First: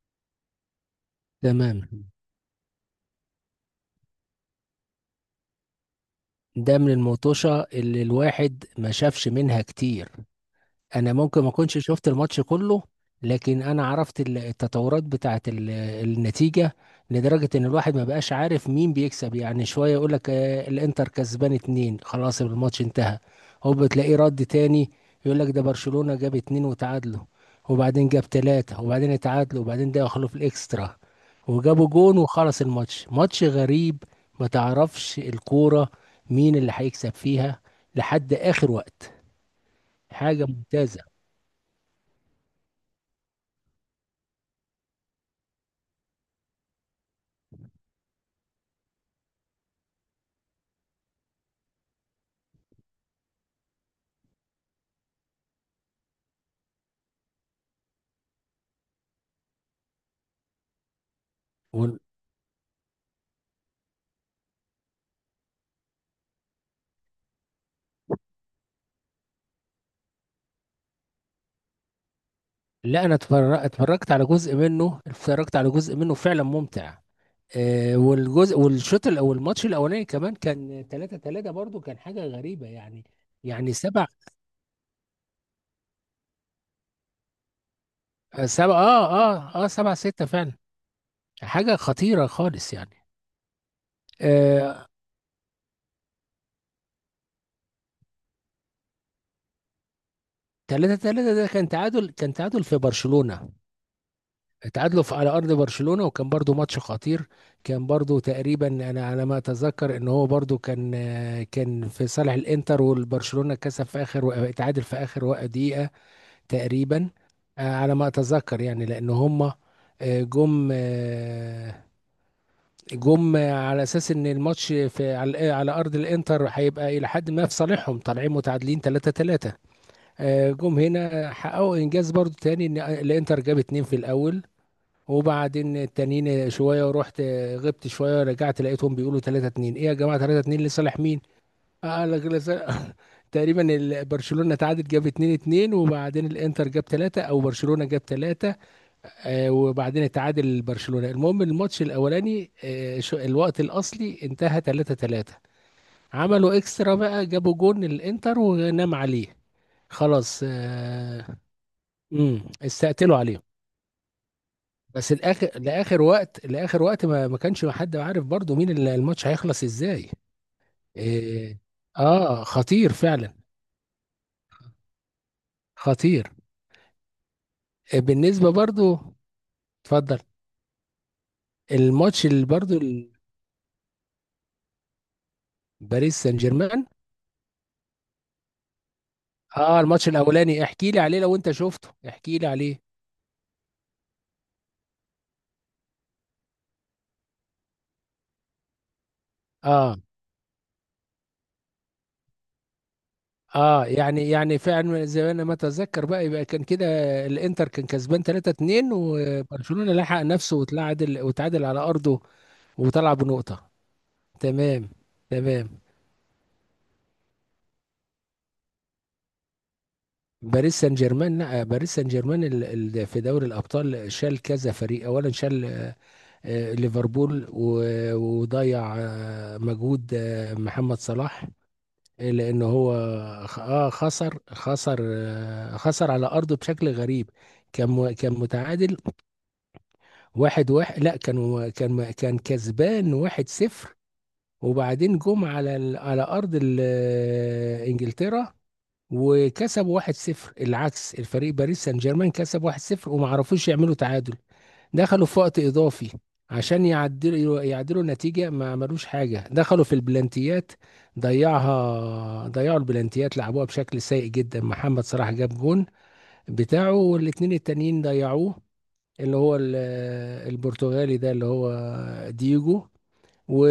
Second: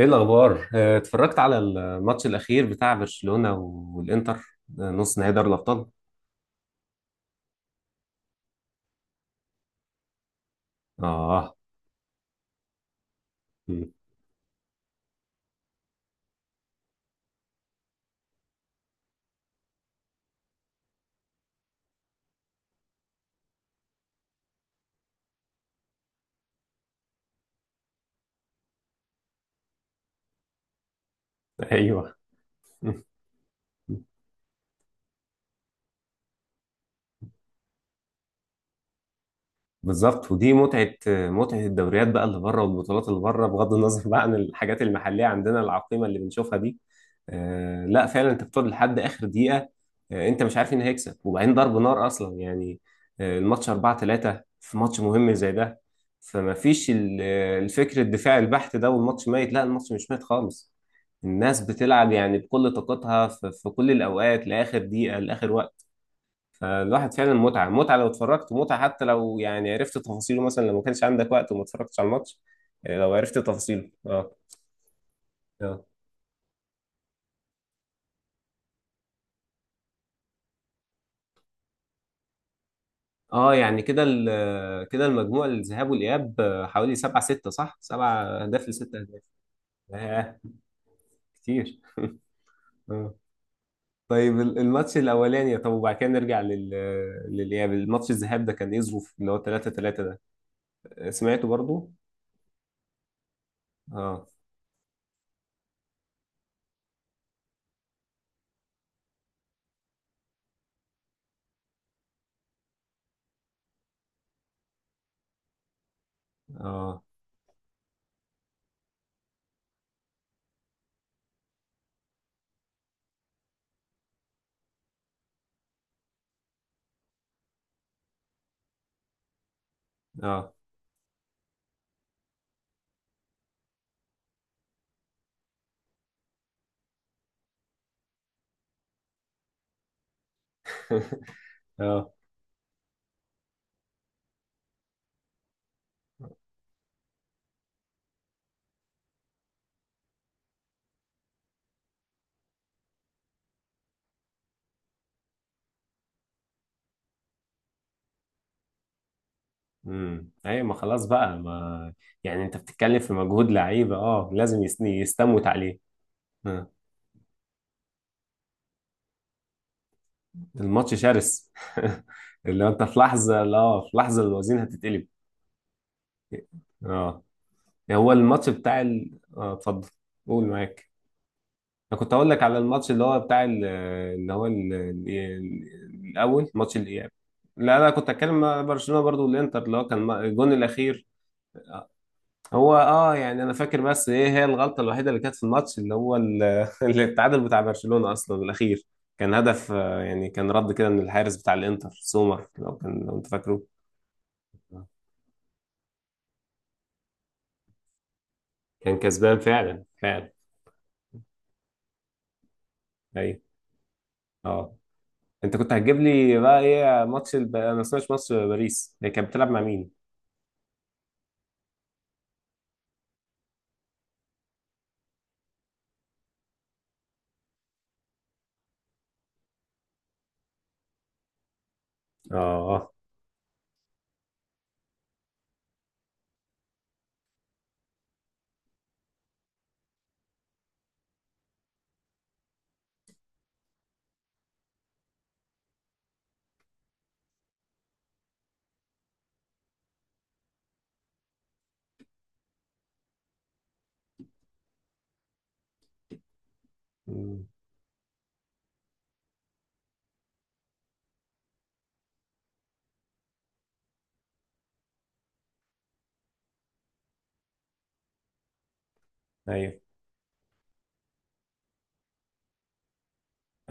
ايه الاخبار؟ اتفرجت على تمام. الماتش الاخير بتاع برشلونة والانتر. نص نهائي دوري الابطال. ده من المطوشة اللي الواحد ما شافش منها كتير. انا ممكن ما اه. اكونش شفت الماتش كله، لكن انا مم. عرفت التطورات بتاعه النتيجه، لدرجه ان الواحد ما بقاش عارف مين بيكسب. يعني شويه يقول لك الانتر كسبان اتنين، خلاص الماتش انتهى. هو بتلاقيه رد تاني يقول لك ده برشلونه جاب اتنين وتعادلوا، وبعدين جاب تلاته وبعدين اتعادلوا، وبعدين ده دخلوا في الاكسترا وجابوا ايوه، جون وخلص الماتش. ماتش غريب، ما تعرفش الكوره مين اللي هيكسب فيها لحد اخر وقت. بالظبط. حاجه ودي متعة ممتازه. متعة الدوريات بقى اللي بره والبطولات اللي بره، بغض النظر بقى عن الحاجات المحلية عندنا العقيمة اللي بنشوفها دي. آه، لا فعلا، انت بتقعد لحد آخر دقيقة. آه، انت مش عارف مين هيكسب، وبعدين ضرب نار أصلا يعني. آه، الماتش 4 3 في ماتش مهم زي ده. فما فيش الفكر الدفاعي البحت ده والماتش ميت. لا، الماتش مش ميت خالص. الناس بتلعب يعني بكل طاقتها في كل الأوقات لآخر دقيقة لآخر وقت. فالواحد فعلا متعة متعة لو اتفرجت، ومتعة حتى لو يعني عرفت تفاصيله، مثلا لو ما كانش عندك وقت وما اتفرجتش على الماتش. آه، لا، لو انا عرفت تفاصيله. اتفرجت على اه. جزء منه، اه. فعلا ممتع. والماتش الاولاني كمان كان 3-3 برضو، كان حاجه غريبه يعني. اه، يعني يعني سبع كده المجموع الذهاب والإياب، حوالي سبعة ستة، صح؟ سبعة أهداف سبع لستة اه أهداف. اه اه 7-6 آه، فعلا. حاجه كتير. خطيره خالص يعني. اه. طيب، آه الماتش الأولاني. طب وبعد كده نرجع لل للإياب. الماتش الذهاب ده كان إيه ظروف اللي هو 3 3 ده؟ 3 آه، 3 ده سمعته كان برضو؟ تعادل كان تعادل في برشلونه. اه. اتعادلوا على ارض برشلونة، وكان برضو ماتش خطير. كان برضو تقريبا، انا على ما اتذكر ان هو برضو كان في صالح الانتر، والبرشلونة كسب في اخر اتعادل في دقيقة اه. تقريبا. على ما اتذكر يعني لان هما آه، جم آه، جم على اساس ان الماتش في على ارض الانتر هيبقى الى حد ما في صالحهم، طالعين متعادلين 3-3. اه. جم هنا حققوا انجاز برضو تاني، ان الانتر جاب اتنين في الاول، وبعدين التانيين شويه، ورحت غبت شويه، رجعت لقيتهم بيقولوا 3-2. ايه يا جماعه، 3-2 لصالح مين؟ اه، اه. تقريبا برشلونه تعادل جاب 2-2، وبعدين الانتر جاب 3 او برشلونه جاب 3. وبعدين اتعادل برشلونه. المهم الماتش الاولاني، الوقت الاصلي انتهى 3-3. عملوا اكسترا بقى، جابوا جون الانتر ونام عليه. امم، خلاص. ايوه، ما خلاص آه. بقى ما. يعني انت بتتكلم في استقتلوا عليه. مجهود لعيبه، اه لازم بس يستموت الاخر عليه. لاخر وقت آه. لاخر وقت، ما كانش حد عارف برضو مين الماتش هيخلص ازاي. الماتش شرس. إيه. اه، اللي هو انت خطير في فعلا. لحظه، لا، في لحظه الوزين هتتقلب. خطير. اه. يعني هو الماتش بالنسبه بتاع برضو، ال... اه، اتفضل. اتفضل. قول معاك. انا كنت الماتش اقول لك اللي على برضو الماتش اللي ال- هو بتاع ال... اللي هو ال... ال... باريس سان الاول، ماتش جيرمان. الاياب. لا لا، كنت اتكلم مع برشلونه برضو والانتر، اللي اه، هو الماتش كان الجون الاولاني احكي لي الاخير. عليه لو انت شفته، احكي لي هو عليه. اه، يعني انا فاكر، بس ايه هي الغلطه الوحيده اللي كانت في الماتش اللي هو اللي التعادل بتاع برشلونه اصلا الاخير. كان هدف، اه يعني كان رد كده من الحارس بتاع الانتر سومر، لو كان لو انت فاكره. اه يعني فعلا زي ما انا ما اتذكر بقى، يبقى كان كده. الانتر كان كسبان 3-2، كان كسبان فعلا وبرشلونة لحق فعلا. نفسه، وتعادل على ارضه وطلع ايوه. بنقطة. اه. تمام. انت تمام. كنت هتجيب لي بقى ايه ماتش الب... انا ما سمعتش ماتش باريس هي كانت بتلعب مع مين؟ باريس سان جيرمان، لا، باريس سان جيرمان في دوري الابطال شال كذا فريق. اولا شال، ليفربول، وضيع مجهود محمد صلاح. اه. لان هو اه. خسر على ارضه بشكل غريب. كان متعادل 1-1. لا، كان كسبان 1-0. وبعدين جم على على ارض انجلترا وكسبوا 1-0. العكس، الفريق باريس سان جيرمان كسب 1-0 وما عرفوش يعملوا تعادل. دخلوا في وقت اضافي عشان مم. يعدلوا النتيجة، ما عملوش حاجة. دخلوا في البلانتيات، ضيعوا البلانتيات، لعبوها بشكل سيء جدا. محمد صلاح جاب جون بتاعه، والاتنين التانيين ضيعوه، اللي هو ايوه البرتغالي ده، اللي هو ديجو.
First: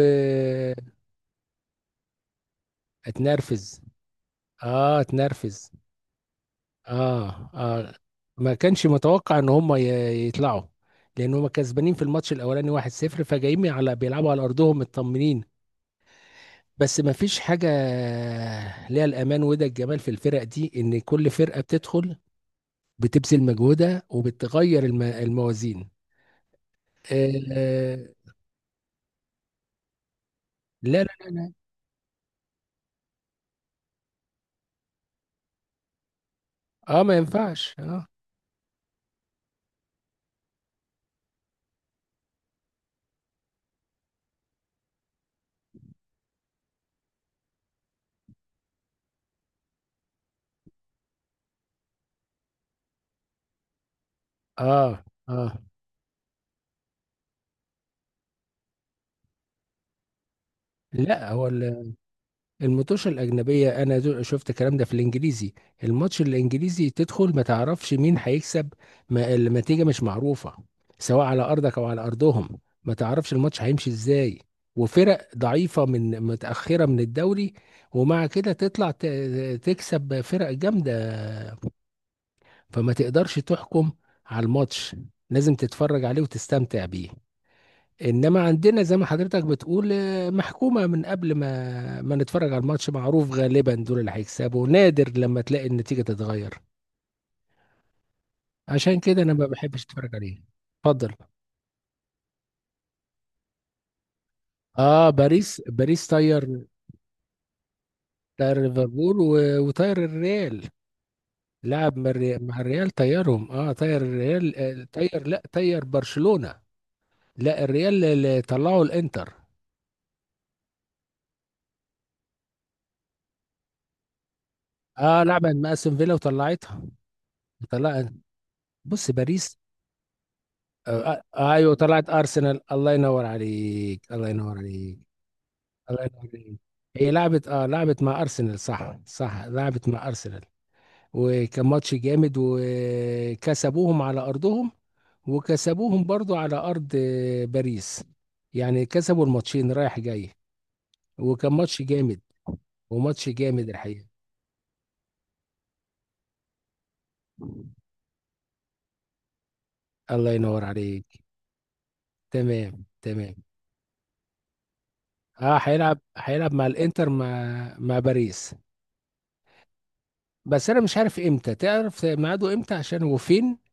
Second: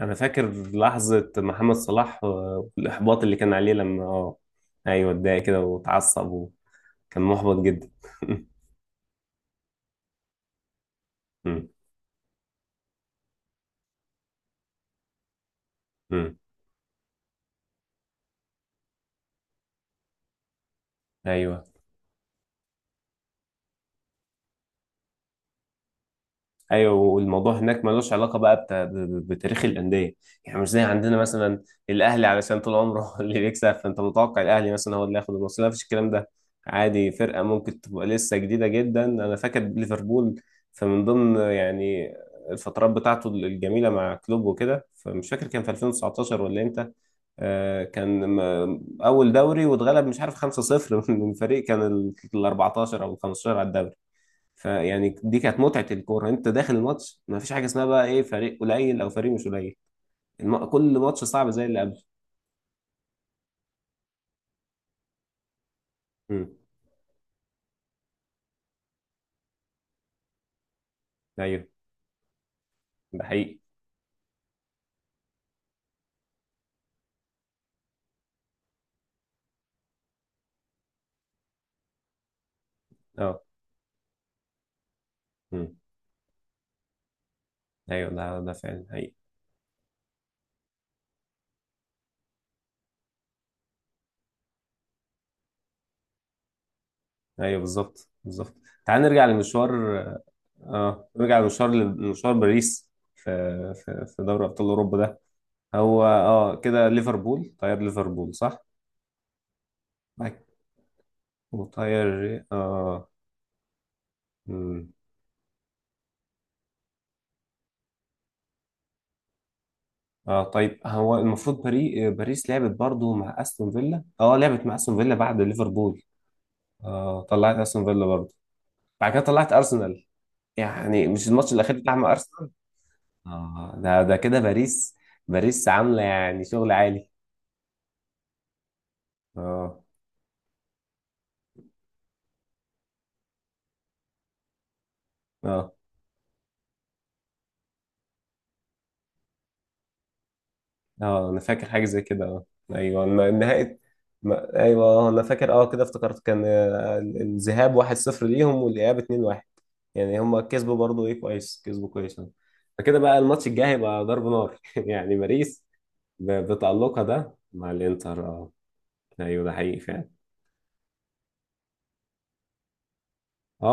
انا فاكر لحظه محمد صلاح، والاحباط اللي كان عليه لما اه. اه، ايوه، اتضايق كده اتنرفز. واتعصب، وكان آه. محبط جدا. اه. ما كانش متوقع ان هم يطلعوا، لان هم مم. كسبانين في الماتش الاولاني 1-0، فجايين على بيلعبوا على ارضهم مطمنين. مم. بس ما فيش حاجه ليها الامان، وده الجمال في الفرق دي، ان كل فرقه ايوه. بتدخل بتبذل مجهودها وبتغير الموازين. ايوه، آه. والموضوع هناك آه، ملوش علاقه بقى بتا... ب... بتاريخ الانديه. يعني مش زي لا لا عندنا لا لا. مثلا، الاهلي علشان طول عمره هو اللي بيكسب، فانت متوقع الاهلي مثلا هو اللي ياخد الماتش. لا، مفيش الكلام ده. اه، عادي ما فرقه ينفعش. ممكن تبقى اه. لسه جديده جدا. انا فاكر ليفربول فمن ضمن يعني الفترات بتاعته الجميله مع كلوب وكده، فمش فاكر كان في 2019 ولا امتى، كان اول دوري واتغلب مش عارف 5-0 من فريق كان ال 14 او ال 15 على الدوري. اه، فيعني دي اه. كانت متعة الكورة، انت داخل الماتش ما فيش حاجة اسمها بقى ايه فريق قليل او فريق مش قليل. الم... كل ماتش لا، هو صعب زي اللي قبله. الماتش الأجنبية، أنا شفت الكلام ده في الإنجليزي. الماتش امم. الإنجليزي تدخل ما تعرفش مين هيكسب. ما النتيجة مش معروفة، سواء على ايوه، أرضك أو على أرضهم. ما ده تعرفش حقيقي. الماتش هيمشي إزاي. وفرق ضعيفة، متأخرة من الدوري، ومع كده تطلع تكسب فرق جامدة، فما تقدرش اه. تحكم على الماتش، لازم امم. تتفرج عليه وتستمتع بيه. ايوه، ده انما ده عندنا فعلا زي ما حقيقي. حضرتك بتقول محكومه من قبل ما نتفرج على الماتش. معروف غالبا دول اللي هيكسبوا، نادر لما تلاقي النتيجه تتغير. ايوه بالظبط بالظبط. عشان تعال كده نرجع انا ما لمشوار. بحبش اتفرج عليه. اه، اتفضل. نرجع لمشوار، لمشوار باريس في في في دوري ابطال اوروبا اه، ده. هو باريس طير. اه كده ليفربول طيار ليفربول، طير صح؟ ليفربول، وطير بعد- الريال. لعب مع وطير مع الريال اه. طيرهم. اه، طير الريال. مم. طير برشلونه. لا، الريال اللي طلعوا الانتر. اه، طيب هو المفروض باري... باريس لعبت برضو مع استون فيلا، اه لعبت مع استون فيلا اه، بعد لعبت مع استون ليفربول. فيلا وطلعتها. اه طلعت استون فيلا طلع. برضو. بص، بعد كده طلعت باريس. ارسنال، يعني مش الماتش ايوه، الاخير بتاع طلعت مع ارسنال. ارسنال. الله ينور اه، ده عليك. ده الله كده ينور باريس، عليك. باريس عامله الله ينور يعني عليك. شغل عالي. هي لعبت، لعبت مع ارسنال. صح، صح، اه. لعبت مع ارسنال، وكان ماتش جامد وكسبوهم على ارضهم، اه. وكسبوهم برضو على ارض باريس. يعني كسبوا الماتشين رايح جاي، اه، انا وكان فاكر ماتش حاجه زي جامد. كده، اه. ايوه وماتش جامد نهايه. الحقيقة. ما... ايوه انا فاكر، اه كده افتكرت كان، الذهاب 1-0 ليهم والاياب 2-1، يعني الله هم ينور كسبوا برضه، عليك. ايه، كويس، كسبوا كويس أهو. تمام، فكده بقى تمام. الماتش الجاي هيبقى ضرب نار، يعني اه، باريس هيلعب مع بتألقها الانتر، ده مع مع الانتر، اه. باريس. ايوه، ده حقيقي فعلا. بس انا مش عارف امتى، تعرف ميعاده امتى عشان هو فين؟ اه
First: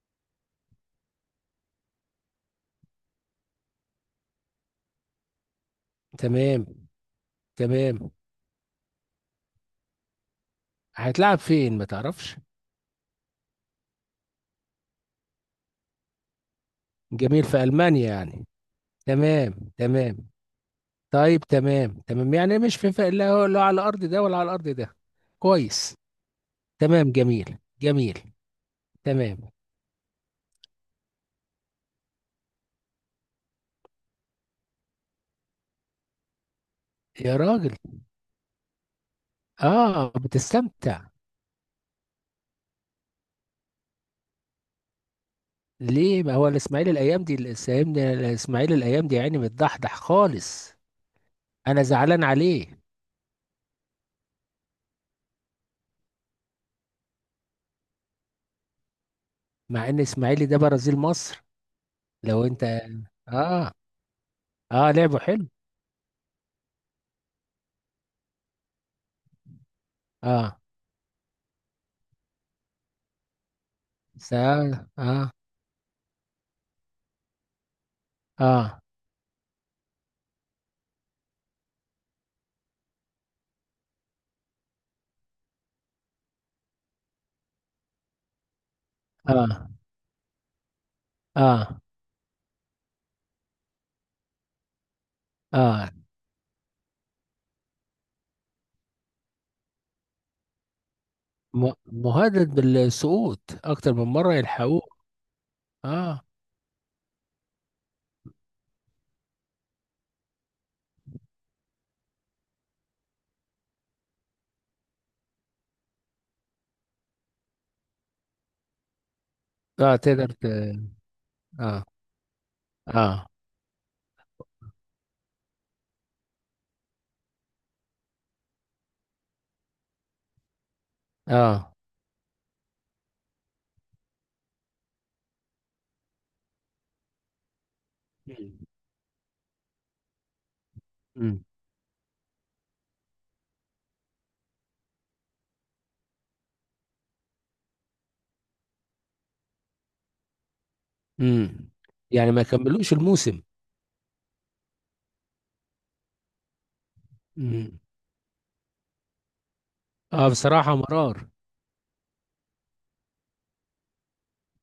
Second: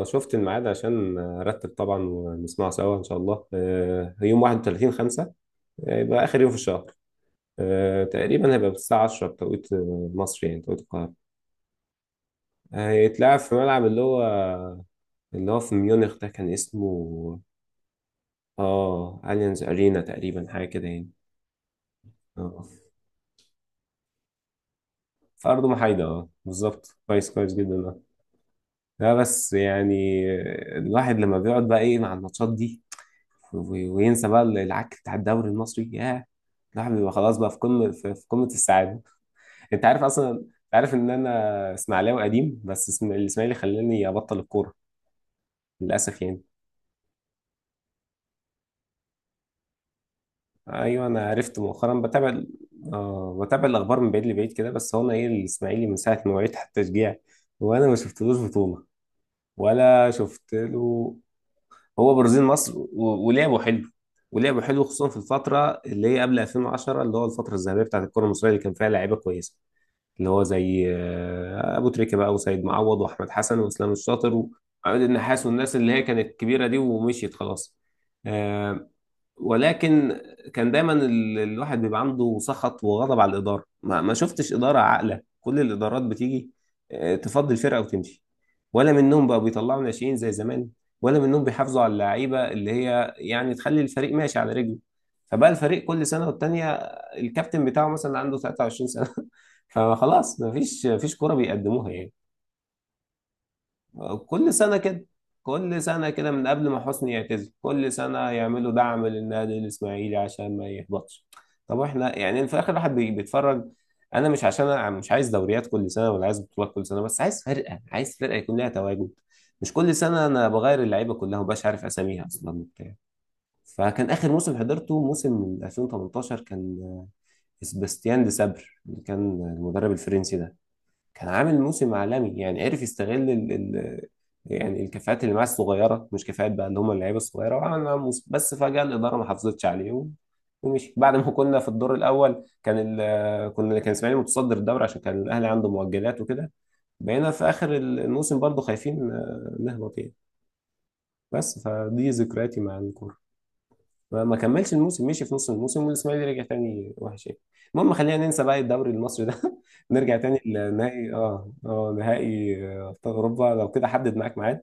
اه، شفت الميعاد عشان ارتب طبعا ونسمعه سوا ان شاء الله. آه، يوم 31 5، يبقى اخر يوم في تمام، الشهر. آه تمام. تقريبا هيبقى الساعة 10 بتوقيت مصر، يعني توقيت القاهرة. هيتلعب فين ما تعرفش. هيتلعب في ملعب اللي هو اللي هو في ميونخ، ده كان اسمه جميل، في المانيا يعني. اه تمام، اليانز ارينا تمام. تقريبا، حاجة كده يعني. طيب، تمام تمام، يعني آه. مش في فرق، لا لا على الارض ده ولا على الارض ده. في أرض كويس. محايدة، اه بالظبط، تمام، كويس كويس جميل، جدا ده. جميل. لا تمام. بس يعني الواحد لما بيقعد بقى ايه مع الماتشات دي، وينسى بقى العك بتاع الدوري المصري، ياه، الواحد بيبقى يا خلاص بقى في راجل. قمة في قمة السعادة. انت عارف اه، اصلا، انت عارف بتستمتع. ان انا اسماعيلاوي قديم، بس الاسماعيلي خلاني ابطل الكورة للأسف ليه، ما يعني. هو الاسماعيلي الايام دي، الإسماعيلي الايام دي يعني متضحضح خالص. ايوه، انا عرفت انا مؤخرا زعلان بتابع عليه. اه بتابع الاخبار من بعيد لبعيد كده، بس هو انا ايه، الاسماعيلي من ساعة ما وعيت حتى تشجيع، وانا ما شفتلوش بطولة مع ان ولا اسماعيلي شفت ده برازيل له. مصر. هو برازيل لو انت. مصر، ولعبوا اه، حلو، ولعبوا حلو اه، خصوصا في لعبه حلو. الفترة اللي هي قبل 2010، اللي هو الفترة الذهبية بتاعت الكرة المصرية اللي كان فيها لعيبة كويسة، اللي هو اه، زي أبو تريكة بقى وسيد معوض وأحمد حسن وإسلام الشاطر سأل، وعماد اه. النحاس، والناس اللي هي كانت كبيرة دي ومشيت خلاص. اه، آه، ولكن كان دايما الواحد بيبقى عنده سخط وغضب على الإدارة، ما شفتش إدارة عاقلة، كل الإدارات بتيجي، تفضي الفرقة وتمشي، ولا منهم بقى اه، بيطلعوا ناشئين زي زمان، ولا منهم اه، بيحافظوا على اللعيبة اللي هي يعني تخلي الفريق ماشي على رجله. فبقى الفريق اه. كل سنة والتانية، الكابتن بتاعه مثلا عنده 23 سنة. فخلاص، مفيش كورة بيقدموها يعني. مهدد بالسقوط اكتر من مره، كل سنة يلحقوه. كده، كل سنة اه، كده من قبل ما حسني يعتزل، كل سنة يعملوا دعم للنادي الإسماعيلي عشان ما يهبطش. طب احنا يعني في الآخر الواحد بيتفرج. أنا مش عشان، أنا مش عايز دوريات كل سنة ولا عايز بطولات كل سنة، بس عايز فرقة، عايز فرقة يكون لها تواجد. مش كل اه، سنة تقدر. أنا بغير اللعيبة كلها ومبقاش عارف اه، أساميها أصلا وبتاع. اه، فكان آخر موسم حضرته موسم من 2018، كان سباستيان دي سابر اللي كان المدرب الفرنسي ده، كان عامل اه. موسم عالمي، يعني عرف يستغل ال يعني الكفاءات اللي معاه الصغيره، مش كفاءات بقى اللي هم اللعيبه الصغيره، وعمل معاهم موسم. بس مم. فجاه الاداره ما حافظتش عليه ومشي، بعد ما مم. كنا في الدور الاول، كان ال كنا، كان اسماعيلي متصدر الدوري عشان كان الاهلي عنده مؤجلات وكده. بقينا في اخر الموسم برضه خايفين نهبط يعني. بس مم. فدي يعني ما ذكرياتي مع كملوش الكوره. الموسم. ما كملش الموسم، مشي في نص الموسم والاسماعيلي رجع تاني وحش يعني. مم. المهم، خلينا ننسى بقى الدوري المصري ده. نرجع اه، تاني بصراحه لنهائي، مرار. اه اه نهائي، ابطال اوروبا. لو كده حدد معاك ميعاد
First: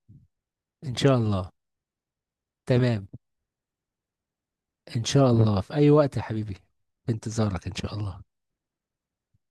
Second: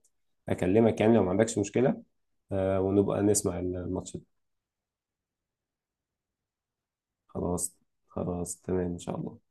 ان اكلمك يعني، شاء لو ما الله. عندكش مشكلة. آه، تمام، ونبقى نسمع الماتش ده. ان شاء الله، في اي وقت يا حبيبي. في انتظارك ان خلاص، شاء الله. خلاص تمام ان شاء الله.